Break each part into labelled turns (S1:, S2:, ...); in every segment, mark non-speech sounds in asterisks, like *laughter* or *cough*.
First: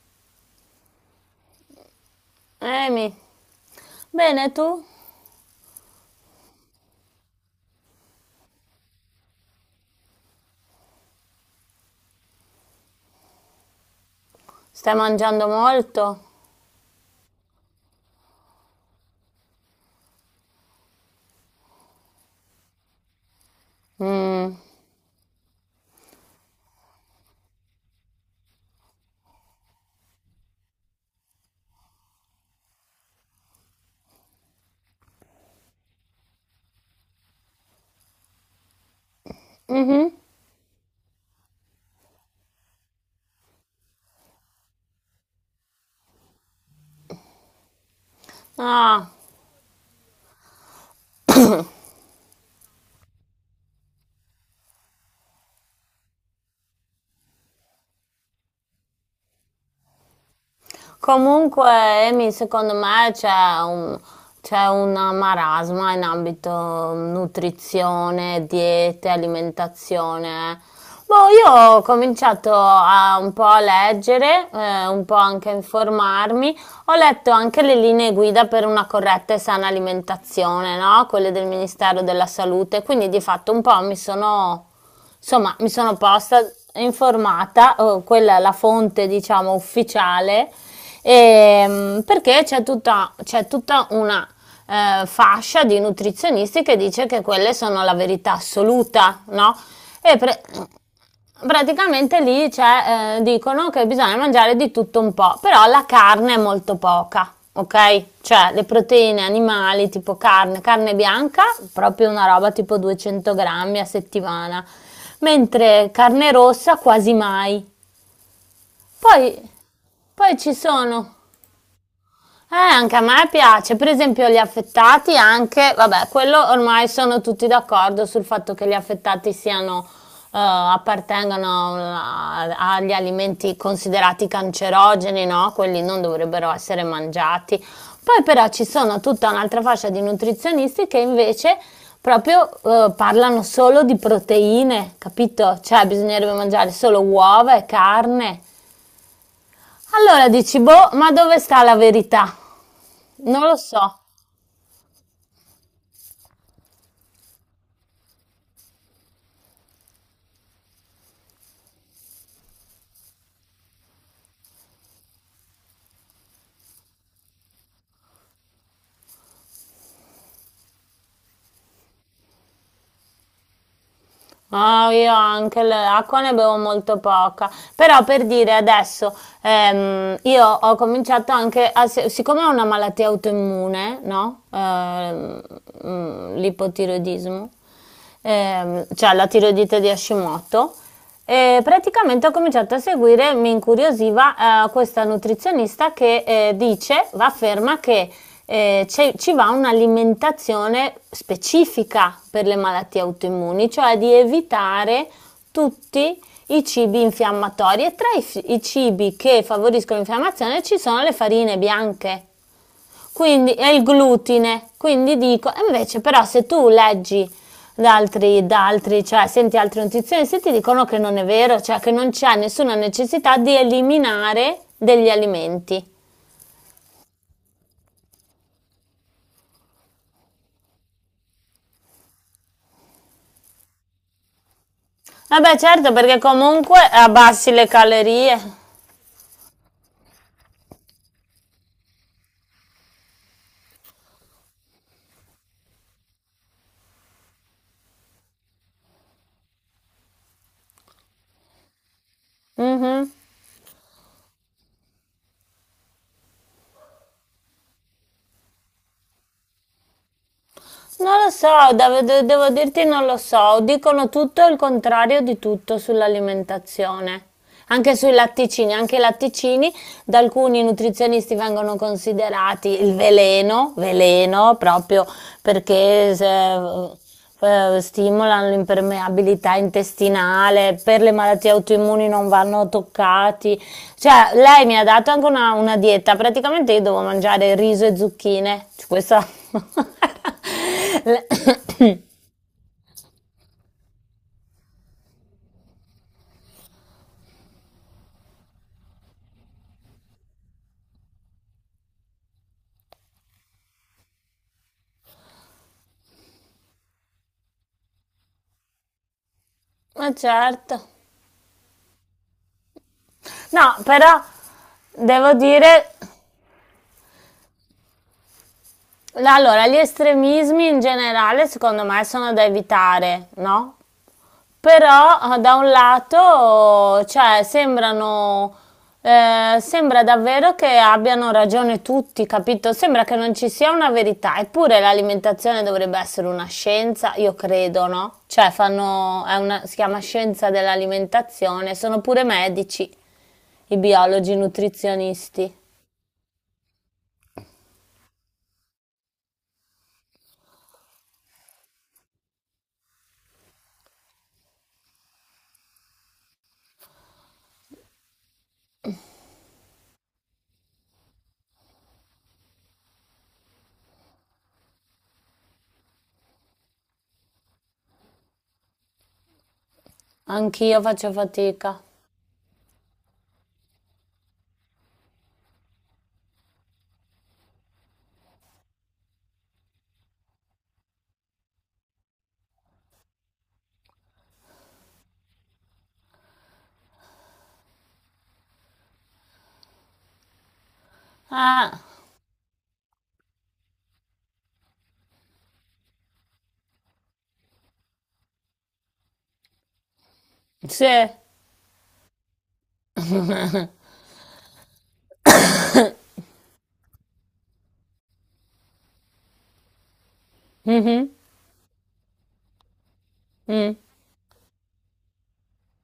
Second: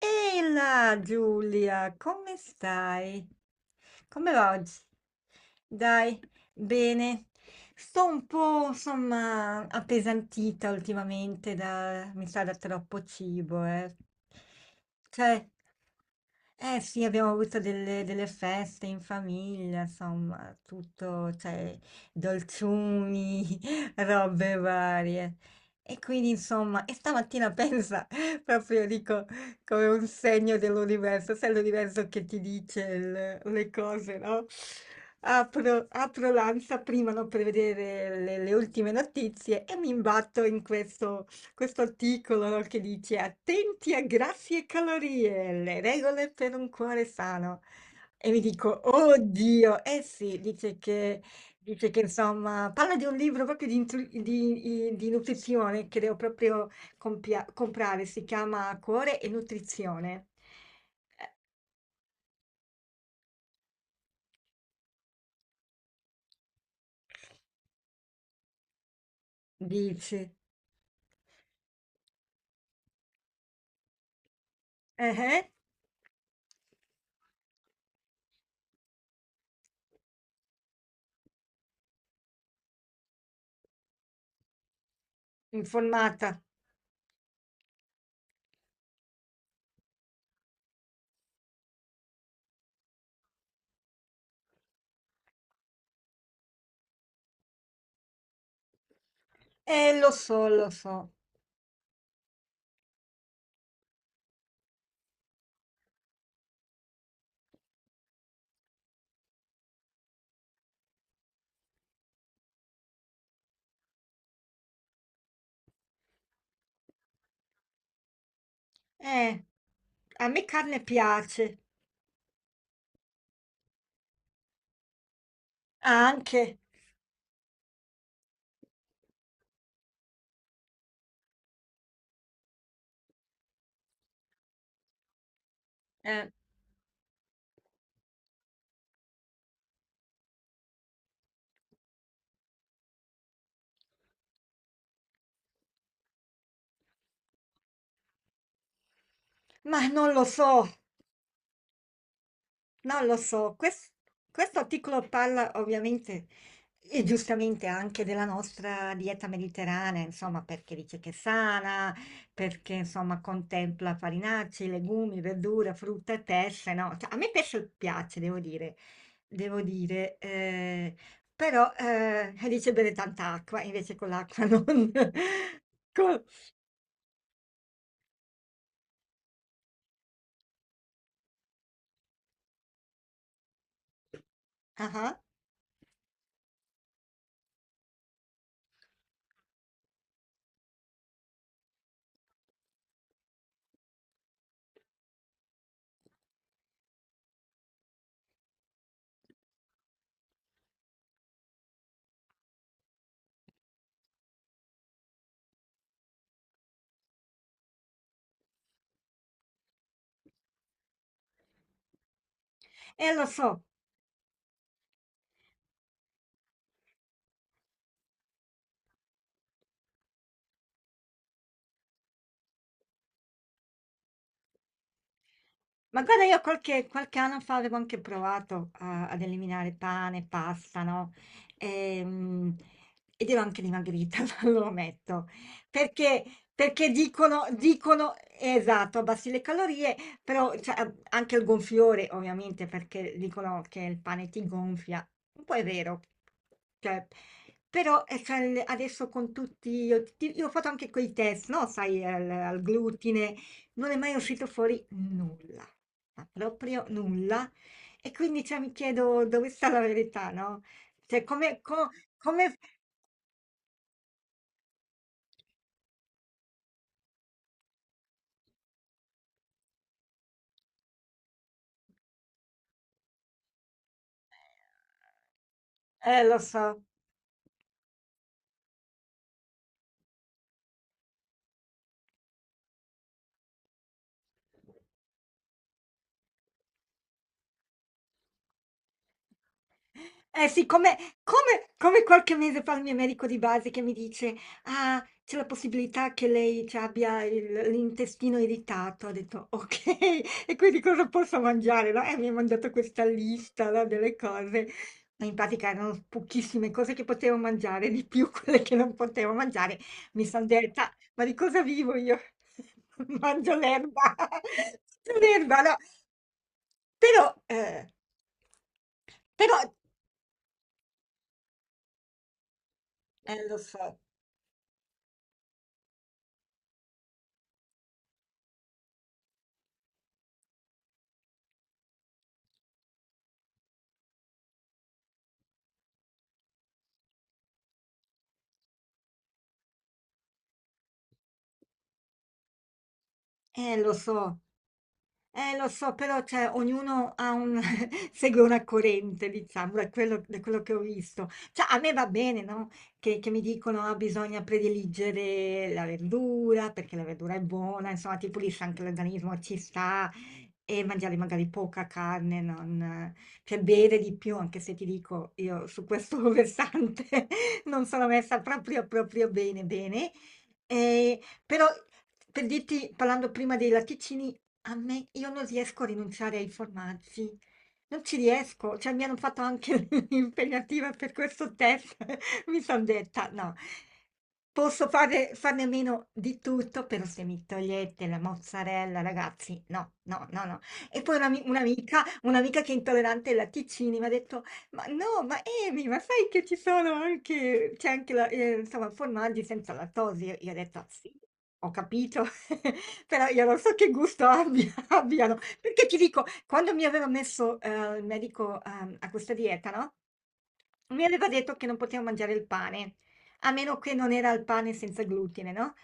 S1: Ehi là Giulia, come
S2: Amy,
S1: stai? Come
S2: bene
S1: va oggi?
S2: tu?
S1: Dai, bene. Sto un po', insomma, appesantita ultimamente da, mi sa, da troppo cibo, eh.
S2: Stai mangiando
S1: Cioè,
S2: molto?
S1: eh sì, abbiamo avuto delle feste in famiglia, insomma, tutto, cioè, dolciumi, *laughs*
S2: Mm.
S1: robe varie. E quindi, insomma, e stamattina pensa, *laughs* proprio dico come un segno dell'universo, sai l'universo che ti dice le cose, no? Apro l'ANSA prima no, per vedere le ultime notizie e mi imbatto in questo articolo no, che dice attenti a grassi e calorie, le regole per un cuore sano. E mi dico,
S2: Ah,
S1: oddio, eh sì, dice che insomma, parla di un libro proprio di, di nutrizione, creo proprio Compia comprare, si chiama Cuore e nutrizione. Eh,
S2: Comunque, Amy, secondo me un, c'è una marasma in ambito nutrizione, diete,
S1: dici.
S2: alimentazione. Boh, io ho cominciato a, un po' a leggere, un po'
S1: Eh-eh,
S2: anche a informarmi. Ho letto anche le linee guida per una corretta e sana alimentazione, no? Quelle del Ministero della Salute. Quindi di fatto un po' mi sono insomma, mi sono posta
S1: informata.
S2: informata, quella è la fonte, diciamo, ufficiale, perché c'è tutta una fascia di nutrizionisti che dice che quelle sono la verità assoluta, no? E pre-
S1: Lo so.
S2: Praticamente lì c'è, dicono che bisogna mangiare di tutto un po', però la carne è molto poca, ok? Cioè le proteine animali tipo carne, carne bianca, proprio una roba tipo 200 grammi a settimana, mentre carne rossa quasi mai.
S1: Eh,
S2: Poi,
S1: a
S2: poi
S1: me
S2: ci
S1: carne
S2: sono
S1: piace,
S2: anche a me piace, per esempio gli affettati anche, vabbè, quello
S1: anche,
S2: ormai sono tutti d'accordo sul fatto che gli affettati siano, appartengano agli alimenti considerati cancerogeni, no? Quelli non
S1: eh,
S2: dovrebbero essere mangiati. Poi però ci sono tutta un'altra fascia di nutrizionisti che invece proprio parlano solo di proteine, capito? Cioè bisognerebbe mangiare solo uova e carne.
S1: ma non lo
S2: Allora dici,
S1: so.
S2: boh, ma dove sta la verità?
S1: Non lo
S2: Non
S1: so,
S2: lo so.
S1: questo articolo parla ovviamente e giustamente anche della nostra dieta mediterranea, insomma, perché dice che è sana, perché insomma contempla farinacei, legumi, verdura, frutta e pesce, no? Cioè, a me pesce piace, devo dire, però dice bere tanta acqua, invece con l'acqua non...
S2: Ah, io anche
S1: *laughs*
S2: l'acqua
S1: con-
S2: ne bevo molto poca, però per dire adesso, io ho cominciato anche a, siccome è una malattia autoimmune, no?
S1: Ah, ah.
S2: L'ipotiroidismo, cioè la tiroidite di Hashimoto. E praticamente ho cominciato a seguire, mi incuriosiva questa nutrizionista che dice, afferma che ci va un'alimentazione specifica per le malattie autoimmuni, cioè di evitare tutti i cibi infiammatori e tra i cibi che favoriscono l'infiammazione ci sono le farine bianche.
S1: Lo
S2: Quindi
S1: so.
S2: è il glutine. Quindi dico, e invece però se tu leggi da altri, cioè senti altri nutrizionisti, ti dicono che non è vero, cioè che non c'è nessuna necessità di eliminare degli alimenti.
S1: Ma guarda, io qualche anno fa avevo anche provato a ad eliminare pane, pasta, no, ehm, ed ero anche dimagrita, *laughs* lo ammetto,
S2: Vabbè certo perché
S1: perché
S2: comunque
S1: dicono
S2: abbassi le
S1: dicono
S2: calorie.
S1: esatto, abbassi le calorie, però cioè, a anche il gonfiore ovviamente, perché dicono che il pane ti gonfia. Un po' è vero, cioè, però, cioè, il adesso con tutti io ho fatto anche quei test, no, sai, al
S2: Mhm.
S1: glutine non è mai uscito fuori nulla, ma proprio nulla. E quindi cioè, mi chiedo dove sta la verità, no? Cioè,
S2: Non lo so,
S1: come,
S2: devo
S1: come-
S2: dirti non lo so, dicono tutto il contrario di tutto sull'alimentazione, anche sui latticini, anche i latticini da alcuni nutrizionisti vengono considerati il veleno, veleno proprio perché
S1: lo so,
S2: se- eh, stimolano l'impermeabilità intestinale, per le malattie autoimmuni non vanno toccati, cioè lei mi ha dato anche una dieta, praticamente io devo mangiare riso e zucchine, cioè, questa... *laughs*
S1: eh sì,
S2: *coughs*
S1: come qualche mese fa il mio medico di base che mi dice: "Ah, c'è la possibilità che lei ci abbia il l'intestino irritato." Ho detto: "Okay, *laughs* e quindi cosa posso mangiare?" No, e mi ha mandato questa lista, no, delle cose, ma in pratica erano pochissime cose che potevo mangiare, di più quelle che non potevo mangiare.
S2: Ma
S1: Mi son
S2: certo.
S1: detta: "Ma di cosa vivo io? *laughs* Mangio
S2: No,
S1: l'erba, *laughs*
S2: però
S1: mangio
S2: devo
S1: l'erba", no.
S2: dire,
S1: Però, però
S2: allora, gli estremismi in generale secondo me sono da evitare,
S1: eh lo
S2: no?
S1: so,
S2: Però da un lato, cioè, sembrano, sembra davvero che abbiano ragione tutti, capito? Sembra che non ci sia una verità, eppure l'alimentazione dovrebbe essere una scienza, io credo, no? Cioè, fanno, è si chiama scienza dell'alimentazione, sono pure medici. I
S1: lo
S2: biologi, i
S1: so.
S2: nutrizionisti.
S1: Lo so, però cioè, ognuno ha un- *laughs* segue una corrente, diciamo, da quello che ho visto. Cioè, a me va bene, no? Che mi dicono ah, bisogna prediligere la verdura perché la verdura è buona, insomma, ti pulisce anche l'organismo, "Ah, ci sta, e mangiare magari poca carne, non, cioè bere di più, anche se ti dico io su questo *laughs* versante non sono messa proprio bene, bene.
S2: Anch'io faccio
S1: Eh, però,
S2: fatica.
S1: per dirti, parlando prima dei latticini, a me io non riesco a rinunciare ai formaggi, non ci riesco, cioè mi hanno fatto anche *laughs* l'impegnativa per questo test, *laughs* mi sono detta no, farne a meno di tutto, però se mi togliete la mozzarella, ragazzi, no, no, no, no. E poi
S2: Ah,
S1: un'amica, che è intollerante ai latticini mi ha detto, ma no, ma Emi, ma sai che ci sono anche, c'è anche la, insomma, formaggi senza lattosio? Io ho detto,
S2: sì.
S1: sì, ho capito. *laughs* Però io non so che gusto abbia *laughs* abbiano, perché ti dico, quando mi aveva messo, il medico, a questa dieta, no, mi
S2: Mhm,
S1: aveva detto che non potevo mangiare il pane, a
S2: mm,
S1: meno che non era il pane senza glutine, no?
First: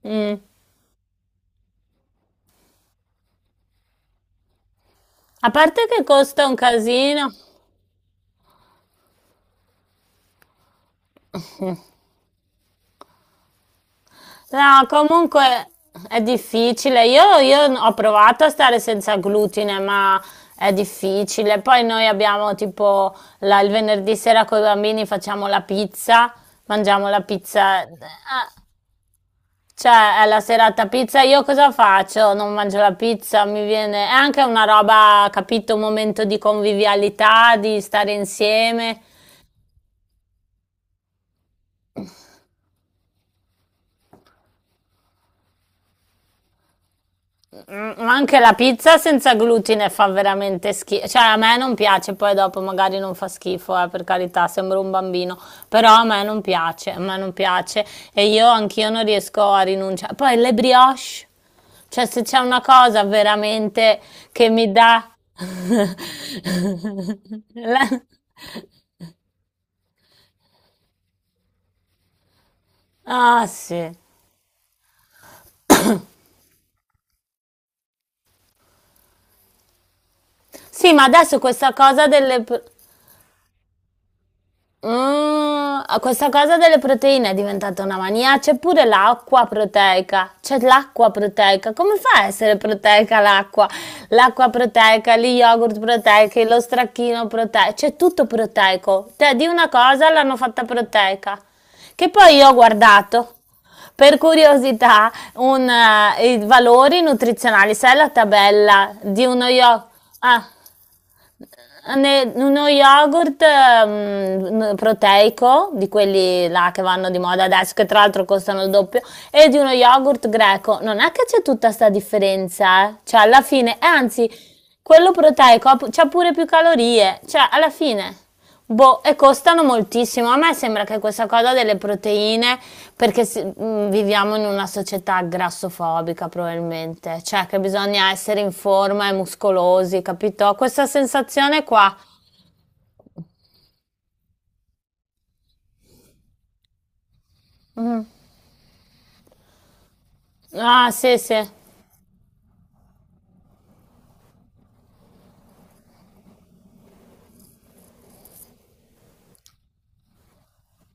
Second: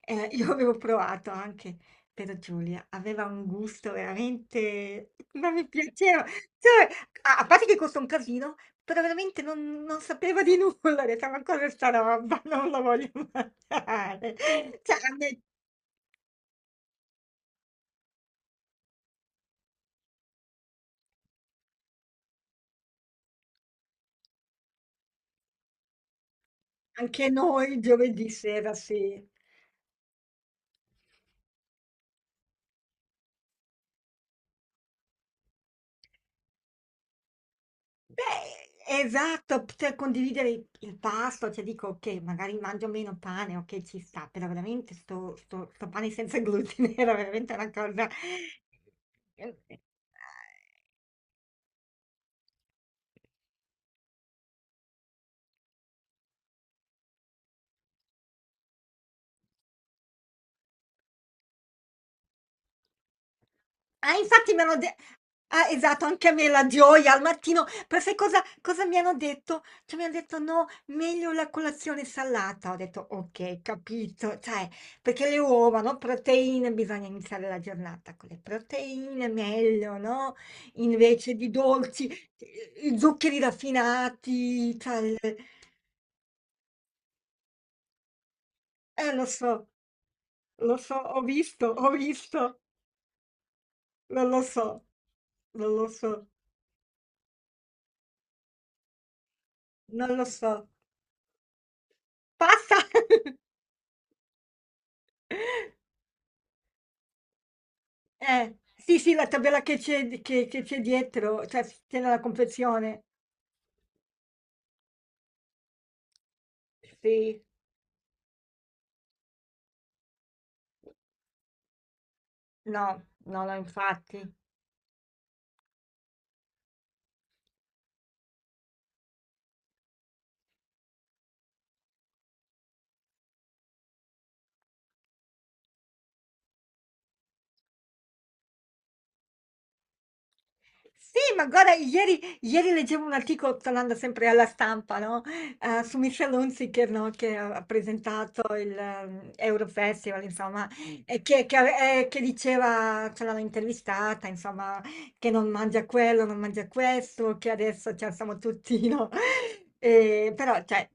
S1: *laughs*
S2: mm.
S1: Io avevo provato anche, però Giulia aveva un gusto veramente...
S2: A
S1: non mi
S2: parte che
S1: piaceva.
S2: costa un
S1: Cioè,
S2: casino.
S1: a parte che costa un casino, però veramente non sapeva di nulla. *laughs* Ho detto, ma cosa è sta roba? Non la voglio *laughs* mangiare.
S2: No,
S1: Cioè, a me
S2: comunque è difficile. Io ho provato a stare senza glutine, ma è difficile. Poi noi abbiamo tipo il venerdì sera con i bambini facciamo la pizza, mangiamo la
S1: anche
S2: pizza.
S1: noi giovedì
S2: Ah,
S1: sera, sì.
S2: cioè, è la serata pizza, io cosa faccio? Non mangio la pizza, mi viene... È anche una roba, capito, un momento di convivialità, di stare
S1: Beh,
S2: insieme.
S1: esatto, poter condividere il pasto, cioè dico, ok, magari mangio meno pane, ok, ci sta, però veramente sto pane senza glutine *laughs* era veramente una cosa...
S2: Ma anche la pizza senza
S1: ehm,
S2: glutine fa veramente schifo. Cioè, a me non piace, poi dopo magari non fa schifo, per carità, sembro un bambino. Però a me non piace, a me non piace. E io anch'io non riesco a rinunciare. Poi le brioche. Cioè, se c'è una cosa veramente
S1: ah,
S2: che
S1: infatti mi
S2: mi
S1: hanno de
S2: dà...
S1: ah,
S2: *laughs*
S1: esatto, anche a me la gioia al mattino,
S2: La-
S1: però sai cosa mi hanno detto? Cioè mi han detto: "No, meglio la colazione salata." Ho detto:
S2: Ah,
S1: "Okay,
S2: sì.
S1: capito." Cioè, perché le uova, no, proteine, bisogna iniziare la giornata con le proteine, meglio, no,
S2: Sì, ma
S1: invece
S2: adesso
S1: di
S2: questa
S1: dolci,
S2: cosa delle...
S1: i zuccheri raffinati, cioè il
S2: Ah, questa cosa delle proteine è diventata una mania. C'è pure
S1: lo
S2: l'acqua
S1: so,
S2: proteica. C'è l'acqua
S1: ho visto,
S2: proteica. Come fa a essere proteica l'acqua?
S1: non lo
S2: L'acqua
S1: so,
S2: proteica, gli
S1: non
S2: yogurt
S1: lo so,
S2: proteici, lo stracchino proteico. C'è tutto proteico. Te di una cosa
S1: non lo
S2: l'hanno
S1: so.
S2: fatta proteica. Che poi io ho
S1: Passa! *laughs*
S2: guardato per curiosità i valori nutrizionali. Sai la tabella
S1: Sì, sì, la
S2: di uno
S1: tabella che
S2: yogurt?
S1: c'è
S2: Ah,
S1: che c'è dietro, cioè c'è nella
S2: uno
S1: confezione.
S2: yogurt proteico, di quelli là che vanno di
S1: Sì,
S2: moda adesso, che tra l'altro costano il doppio, e di uno yogurt greco. Non è che c'è tutta sta differenza, eh.
S1: no,
S2: Cioè, alla
S1: no, no,
S2: fine, e
S1: infatti.
S2: anzi, quello proteico c'ha pure più calorie, cioè, alla fine. Boh, e costano moltissimo. A me sembra che questa cosa delle proteine, perché viviamo in una società grassofobica probabilmente, cioè che bisogna essere in forma e muscolosi, capito? Questa
S1: Sì, ma
S2: sensazione
S1: guarda,
S2: qua.
S1: ieri leggevo un articolo, tornando sempre alla stampa, no? Su Michel Hunziker, no? Che ha presentato il Eurofestival, insomma,
S2: Ah, sì,
S1: e
S2: sì.
S1: che, che diceva, ce l'hanno intervistata, insomma, che non mangia quello, non mangia questo, che adesso ci siamo tutti, no? *laughs* Però, cioè,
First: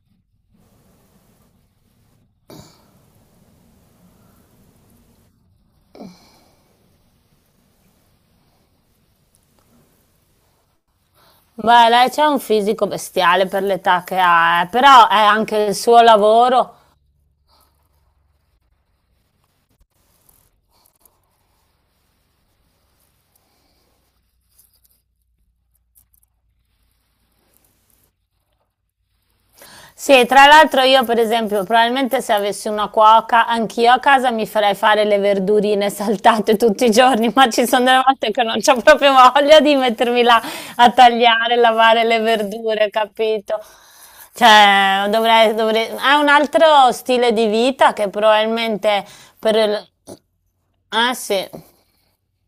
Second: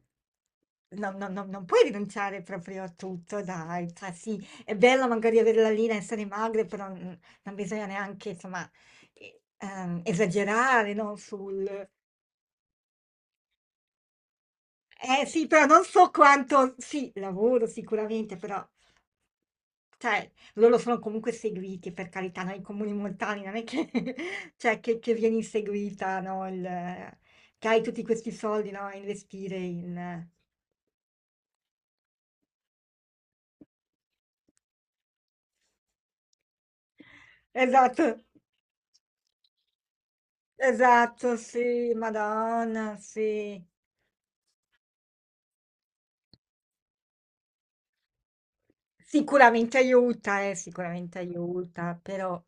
S1: non puoi rinunciare proprio a tutto, dai. Cioè, sì, è bello magari avere la linea, essere magre, però... mm, non bisogna neanche, insomma, esagerare, no, sul
S2: Beh, lei c'ha un fisico bestiale per l'età che ha, però è
S1: eh sì,
S2: anche
S1: però
S2: il
S1: non
S2: suo
S1: so
S2: lavoro.
S1: quanto sì, lavoro sicuramente, però cioè loro sono comunque seguiti, per carità, noi comuni montani non è che *laughs* cioè che vieni inseguita, no, il, che hai tutti questi soldi, no, a investire
S2: Sì,
S1: in...
S2: tra l'altro io per esempio, probabilmente se avessi una cuoca, anch'io a casa mi farei fare le verdurine saltate tutti i giorni, ma ci sono delle
S1: Esatto,
S2: volte che non c'ho proprio voglia di mettermi là a
S1: esatto,
S2: tagliare,
S1: sì,
S2: lavare le verdure,
S1: Madonna,
S2: capito?
S1: sì.
S2: Cioè, dovrei... È un altro stile di vita che probabilmente per il... Ah
S1: Sicuramente
S2: sì.
S1: aiuta, però...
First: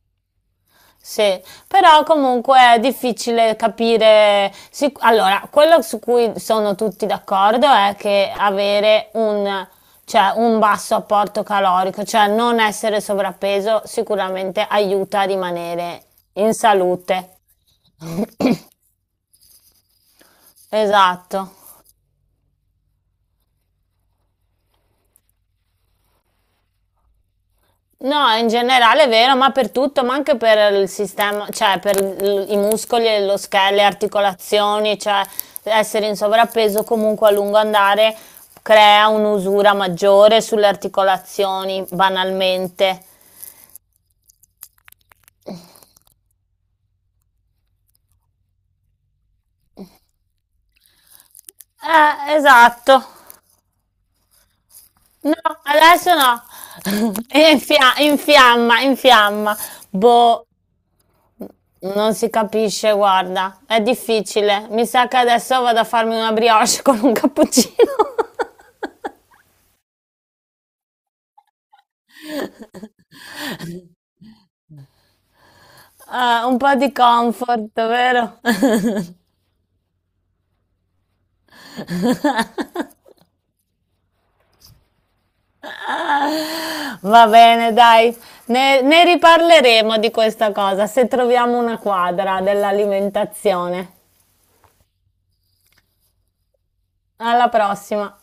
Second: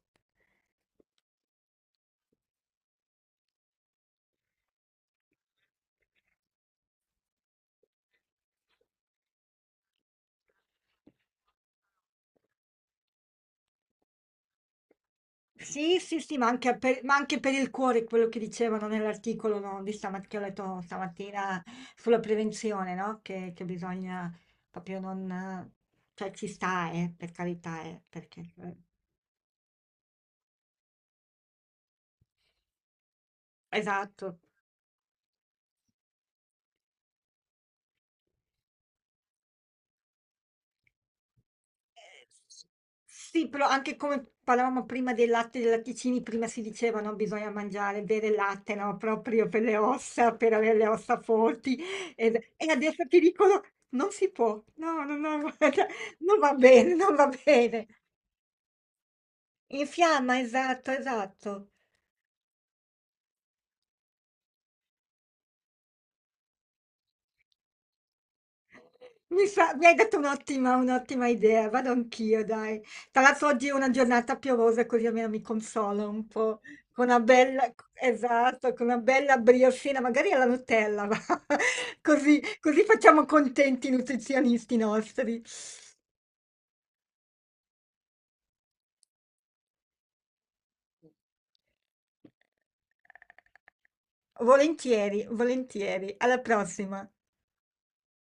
S2: Sì, però comunque è difficile capire. Allora, quello su cui sono tutti d'accordo è che avere cioè, un basso apporto calorico, cioè non essere sovrappeso, sicuramente aiuta a
S1: Sì,
S2: rimanere
S1: sì, sì,
S2: in
S1: ma
S2: salute.
S1: anche per il cuore,
S2: *coughs*
S1: quello che dicevano nell'articolo, no, di stamat che ho letto
S2: Esatto.
S1: stamattina sulla prevenzione, no, che bisogna proprio non cioè ci sta, per carità,
S2: No,
S1: perché
S2: in generale è vero, ma per tutto, ma anche per il sistema, cioè per i muscoli, lo scheletro, le
S1: esatto.
S2: articolazioni, cioè essere in sovrappeso comunque a lungo andare crea un'usura maggiore sulle articolazioni,
S1: S
S2: banalmente.
S1: sì, però anche come parlavamo prima del latte e dei latticini, prima si diceva, no, bisogna mangiare, bere il latte, no, proprio per le ossa, per avere le ossa forti ed e
S2: Esatto.
S1: adesso ti dicono: "Non si può, no, no,
S2: No,
S1: no, *laughs* guarda,
S2: adesso
S1: non
S2: no.
S1: va bene,
S2: *laughs*
S1: non va bene".
S2: Infiamma, infiamma.
S1: Infiamma,
S2: Boh,
S1: esatto, esatto.
S2: non si capisce, guarda, è difficile. Mi sa che adesso vado a farmi una brioche *laughs* con un cappuccino. *laughs*
S1: Mi hai dato un'ottima idea, vado anch'io, dai. Tra l'altro oggi è una giornata piovosa, così almeno mi consolo un
S2: Ah, un
S1: po'.
S2: po' di
S1: Con una bella,
S2: comfort, vero?
S1: esatto, con una bella briochina, magari alla Nutella, va. *laughs* Così, così
S2: *laughs*
S1: facciamo contenti i nutrizionisti nostri.
S2: Va bene, dai, ne riparleremo di questa cosa se troviamo una quadra dell'alimentazione.
S1: Volentieri, volentieri. Alla prossima.
S2: Alla prossima.